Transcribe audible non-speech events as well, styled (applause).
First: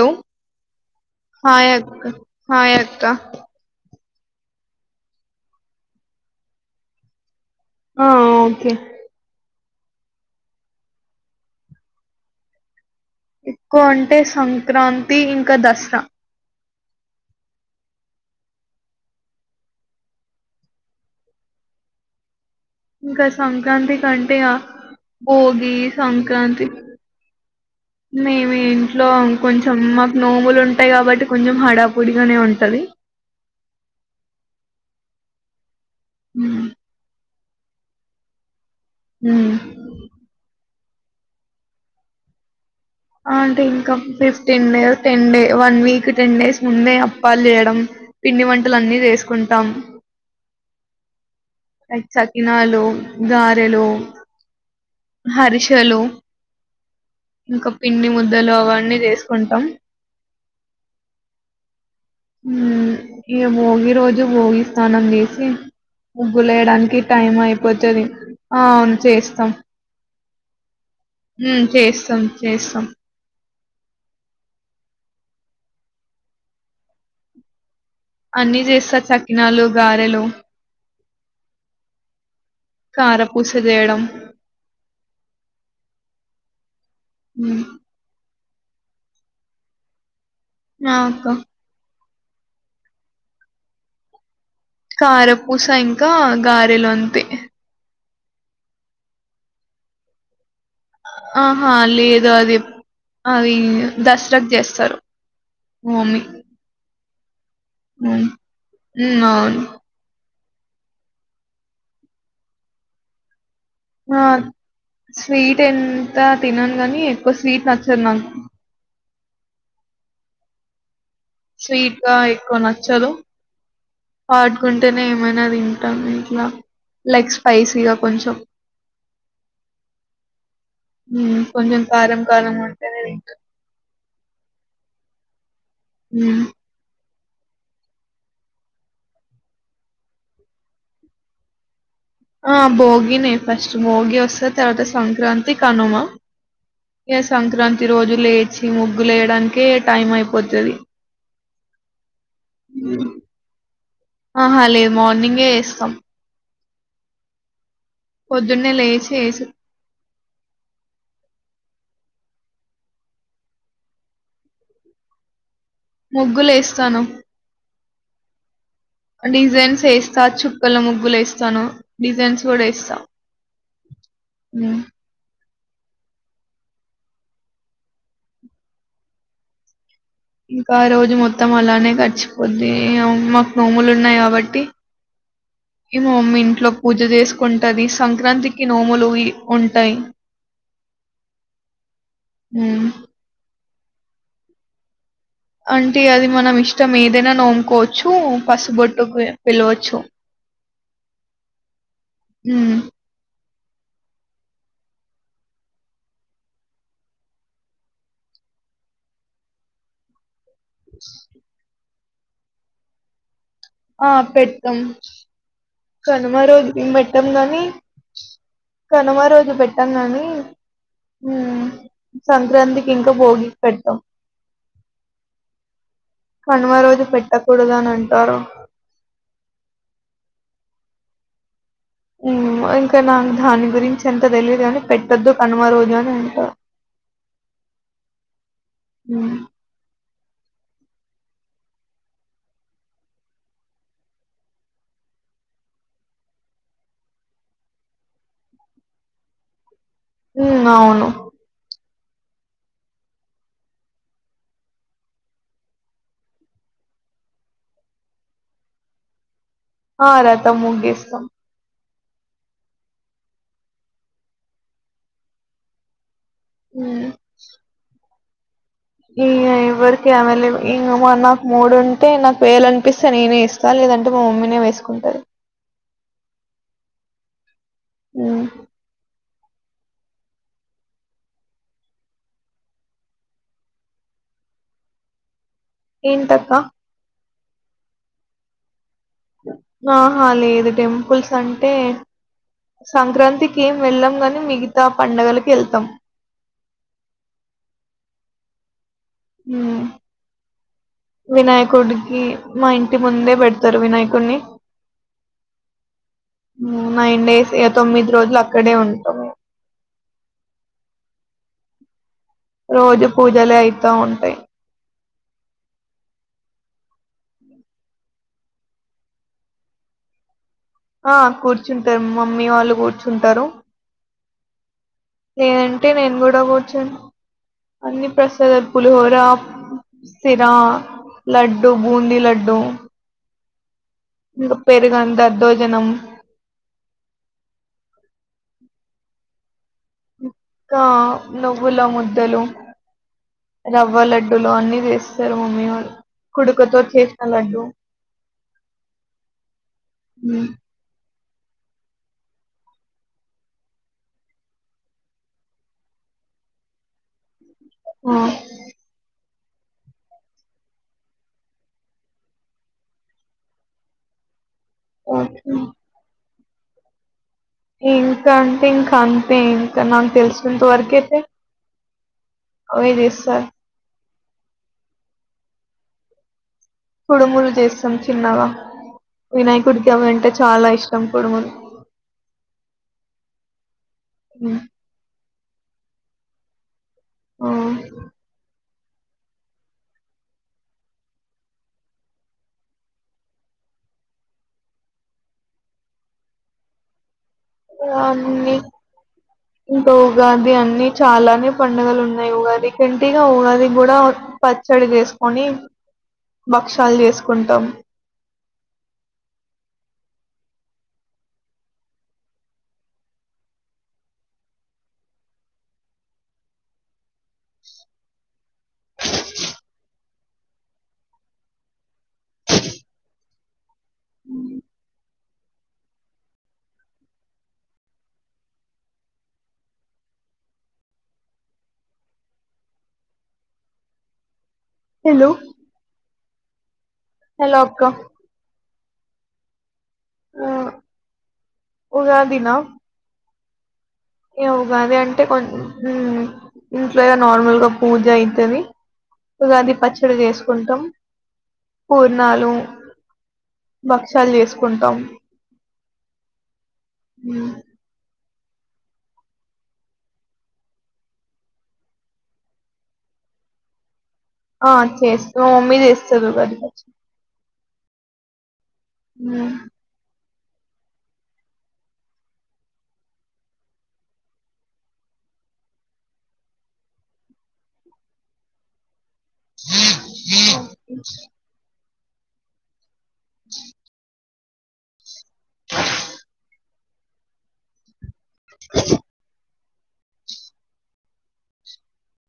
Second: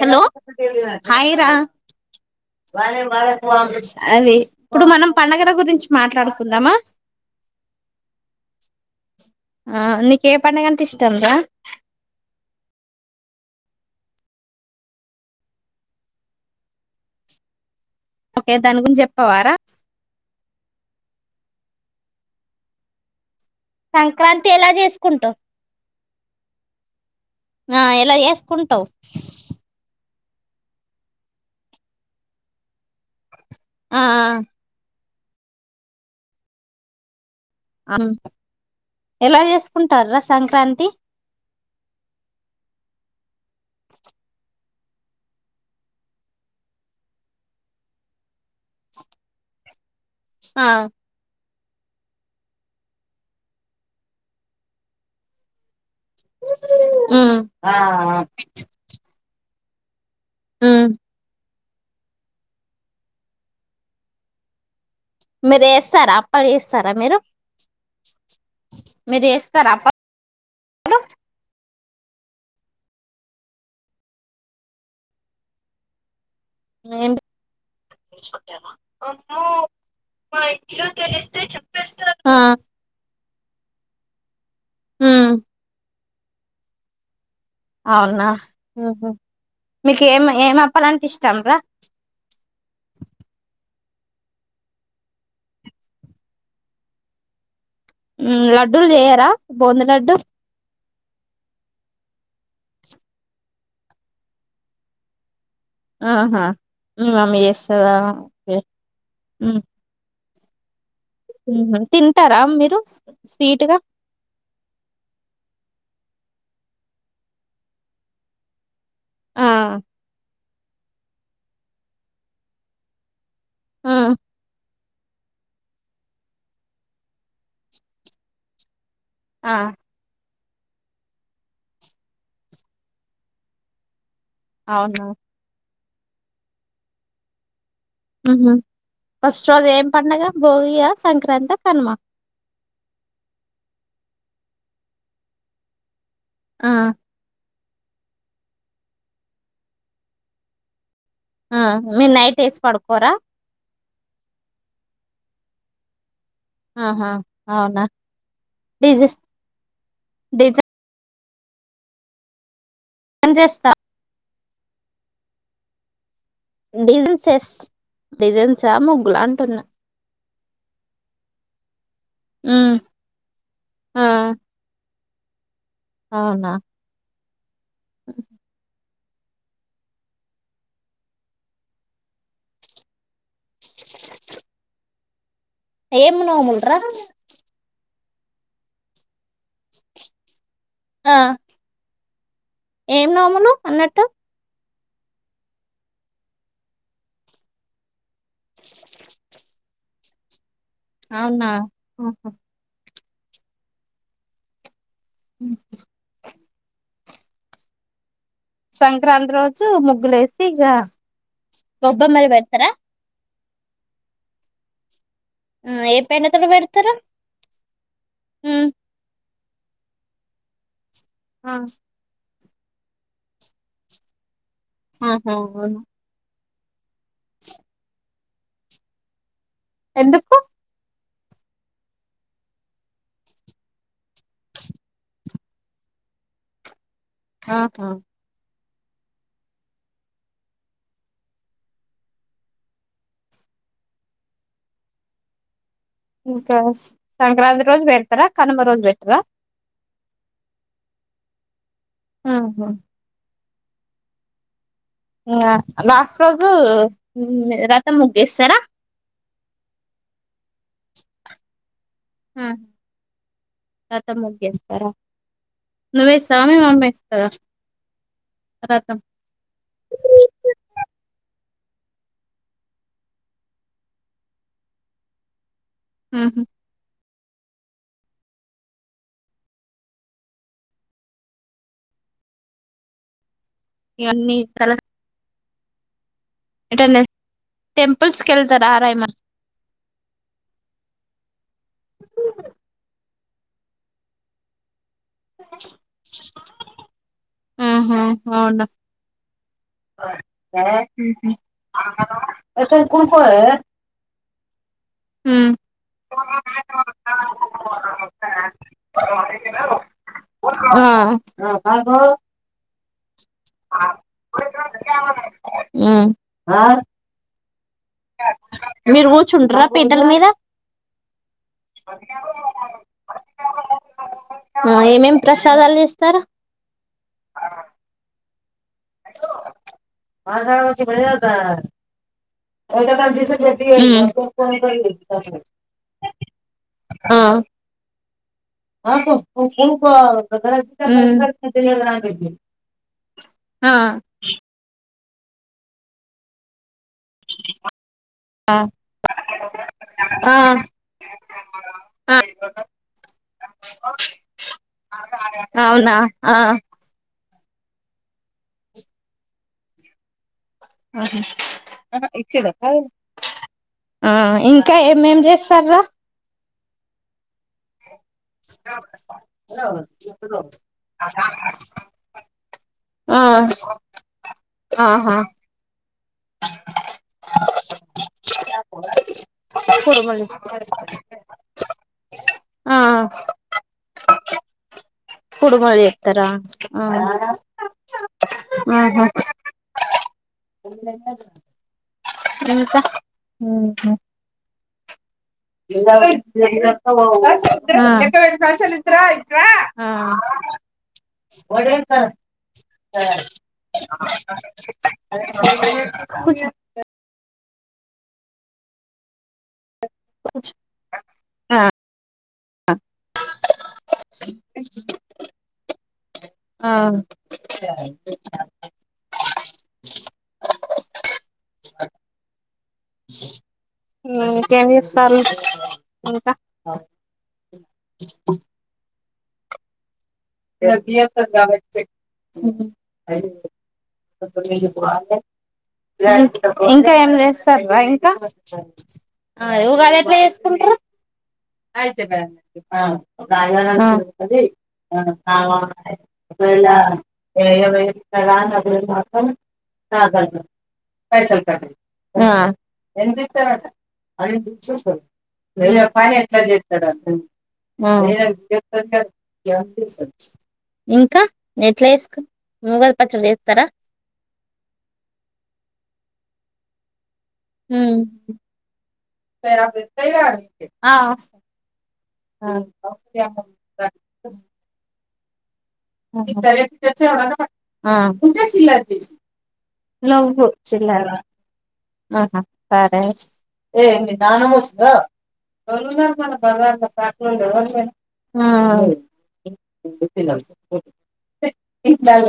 Hello hi రా అక్క hi అక్క అదిే ఇప్పుడు మనం పడుగల గురించి మాట్లాడుకుందామా ఆ ఓకే ఆ నీక ఏ పడుగంటే ఇష్టం రా ఎక్కువ అంటే సంక్రాంతి ఇంకా దసరా ఓకే దాని గురించి చెప్పవారా ఇకా సంక్రాంతి కంటే సంక్రాంతి ఎలా చేసుకుంటావు భోగి సంక్రాంతి ఆ ఎలా మేము చేసుకుంటావు ఇంట్లో కొంచెం మా నోములు ఉంటాయి కాబట్టి కొంచెం హడాపూడిగానే ఉంటది ఆ హ అను ఎలా ఉమ్. చేసుకుంటారా సంక్రాంతి అంటే ఇంకా fifteen days ten day one week ten days ముందే అప్పాలు చేయడం పిండి వంటలు అన్ని చేసుకుంటాం ఆ ఎసకినాలో గారలో హరిషాలు ఉమ్ ఇంకా పిండి ముద్దలు అవన్నీ చేసుకుంటాం హ హ ఇ మగి రోజు పోగి స్నానం చేసి మీరు చేస్తారా అప్పాలు ముగ్గులు చేస్తారా వయడానికి మీరు టైం అయిపోతుంది అ అవును మీరు చేస్తాం చేస్తారా అప్ప హ చేస్తాం చేస్తాం మేం అన్నిీ చేస్తా చకినాలు గారెలు మా ఇంట్లో తెలిస్తే చెప్పేస్తారు ఆ కారపూస చేయడం ఉమ్ మ్మ్ అవునా మీకు ఏంఐ ఏం అప్పలు ఆ అంటే అక్క ఇష్టం రా, కారపూస ఇంకా గారెలు అంతే, లడ్డూలు చెయ్యరా బొందు లడ్డు ఆహా లేదు అది అవి దసరాకు చేస్తారు, ఆహా మీ మమ్మీ చేస్తా అవును హు అవును తింటారా మీరు స్వీట్ గా ఆ స్వీట్ ఎంత తినను గాని ఎక్కువ స్వీట్ నచ్చదు నాకు ఆ స్వీట్ గా ఎక్కువ నచ్చదు ఆ హాట్ గా అంటేనే ఏమైనా తింటాము ఇట్లా లైక్ స్పైసీగా కొంచెం ఆ హు కొంచం కారం ఉంటనే తింటాం, అవునా హు ఉహు ఫస్ట్ రోజు ఏం పండగ భోగిగా సంక్రాంతి కనుమ ఆ భోగిని ఫస్ట్ భోగి వస్తే తర్వాత సంక్రాంతి కనుమ ఆ ఏ సంక్రాంతి రోజు లేట్ వచ్చి ముగ్గులు వేయడానికే టైం అయిపోతాది ఆ మీరు నైట్ వేసి పడుకోరా ఏస్తం ఆహా అవునా పొద్దున్నే డిజ లేచి ఏసి డిజైన్ ఏం చేస్తా ముగ్గులు వేస్తాను డిజైన్స్ చేస్ డిజైన్సా ముగ్గులా అంటున్నా డిజైన్స్ వేస్తా చుక్కల ముగ్గులు వేస్తాను డిజైన్స్ కూడా ఉమ్ వేస్తా ఆ అవునా ఇంకా రోజు మొత్తం అలానే గడిచిపోద్ది నోములు ఉన్నాయి కాబట్టి ఈ మా ఏం మమ్మీ నోములు ఇంట్లో రా పూజ చేసుకుంటది సంక్రాంతికి నోములు ఉంటాయి, ఆ హ్మ్. ఏం నోములు అన్నట్టు అంటే అది మనం ఇష్టం ఏదైనా నోముకోవచ్చు పసుబొట్టుకు పిలవచ్చు అవున అహ హ్మ్. అ సంక్రాంతి రోజు ముగ్గులు వేసి ఇక గొబ్బమ్మర పెడతారా ఆ పెట్తం ఆ ఏ కనుమా పెండతోటి రోజు ఏం పెడతారు పెట్టాం గాని ఉమ్. కనుమా రోజు పెట్టాం గాని హ ఆ సంక్రాంతికి ఇంకా భోగి పెడట్టాం ఆహా వు కణమ రోజు పెట్టకూడద అని అంటారు ఎందుకు ఇంకా నాకు దాని గురించి ఎంత తెలియదు కానీ పెట్టొద్దు కనుమ రోజు అని అంటారు హ హా ఉ ఇంకా సంక్రాంతి రోజు పెడతారా కనుమ రోజు పెట్రా ఉ అవును ఊహూ ఆ లాస్ట్ రోజు రథం ముగ్గు వేస్తారా ఆ రథం ముగ్గు వేస్తాం ఆ రథం ముగ్గు వేస్తారా నువ్వే చేస్తావా మీ మమ్మీ వేస్తారా ఇ ఇవరికమల ఇ మన్న మూడుంటే నాకు వేలనిపిస్తే నేనే ఇస్తా లేదంటే మా మమ్మీనే వేసుకుంటది ఊహూ ఊ ఎన్ని తల ఏంటక్కా ఎటన్నా టెంపుల్స్ కేళ్తారా రా ఏమన్నా ఆహా లేదు టెంపుల్స్ అంటే సంక్రాంతి కి ఏం వెళ్ళలం కని మి గీతా పండుగలు కి వెళ్తాం ఆహా అవున హ్మ్. వినాయకుడికి మా ఇంటి కూకో ముందే పెడతారు వినాయకుడిని. హ్మ్. డేస్ ఇగ రోజులు అక్కడే ఉంటాం. ఆ కాకో రోజు పూజలే అయితా ఉంటాయి ఊ ఆ మీరు కూర్చుంట్ర పీఠల మీద ఆ కూర్చుంటరు మమ్మీ వాళ్ళు కూర్చుంటరు ఆ ఏమేం ప్రసాదాలు లేదంటే నేను చేస్తారు కూడా కూర్చొని అన్ని ప్రశ్ సద పులిహోర సిర లడ్డూ బూంది లడ్డూ ఒక క మ్మ్ ఇంకా పెరుగన్నం దద్దోజనం ఆ ఆ కు కు ఆ ఇంకా నువ్వుల ముద్దలు ఆ రవ్వ లడ్డులు అన్ని వేస్త స మమ్మీవాళ్ళు కుడుకుతో చేసిన లడ్డు ఆ మ్మ్ ఆ అవునా ఆ ఆ ఆ ఇచ్చద ఆ ఇంకా ఇంకా ఏమేం ఓకే చేస్తార్రా ఇంకా అంటె ఇంకా అంతే ఇంకా నాకు తెలుసినంత వరకైతే అవి ఆ చేస్తార్ ఆహా కుడుములు చేస్తాం చిన్నగా వినాయకుడికి అవి కుడుములు అంటే చాలా ఇష్టం కుడుములు ఆ కుడుములు చేత్తరా ఆ ఉమ్ ఆహా మ్మ్ హ్మ్ ఆ లెక్కపెట్టి అన్ని పైసల్ ఇత్తరా ఇటు రా ఇంకా ఉగాది అన్ని చాలానే పండగలున్నాయి ఉగాది కంటిగా ఉగాది కూడా పచ్చడి చేేసుకొని భక్షాలు చేసుకుంటాం ఆ ఆ అ (unintelligible) ఇంకేం చేస్తారు ఇంకా (inaudible) హలో ఇ ఇంకా ఏం హలో చేస్తారా అక్క ఇంకా ఆవగా ఆ సుకుంట అయితే బ్యా ఉగాదినా అడి ఆ అదే ఇగ ఉగాది అంటే ఆ కొం ఉమ్ అప్పుడుళ ఇంట్లో ఇగ నార్మల్ ఏంగ గా పూజ అయితది ఉగాది పచ్చడి చేసుకుంటాం పైసలు కట్ట పూర్ణాలు ఎంతస్తారట భక్షాలు చేసుకుంటాం అ పైన ఎంత ఉమ్ చెస్తడ సర సార్ ఇంకా నే ఎట్లా వేసుకు మగలు పచ్చడి వేస్తారా ఆ చేస్త ఉమ్మీదిస్త త కది ప ఉమ్ పరా ఫతయి కాది అ విదాలయచర్ కు శిల్లా చే నవభోగ జల్లాలో ఆహా సరే ఏ దనుముచ్చ గ బ మన బ సా లే ఆ సార్ ఓ బ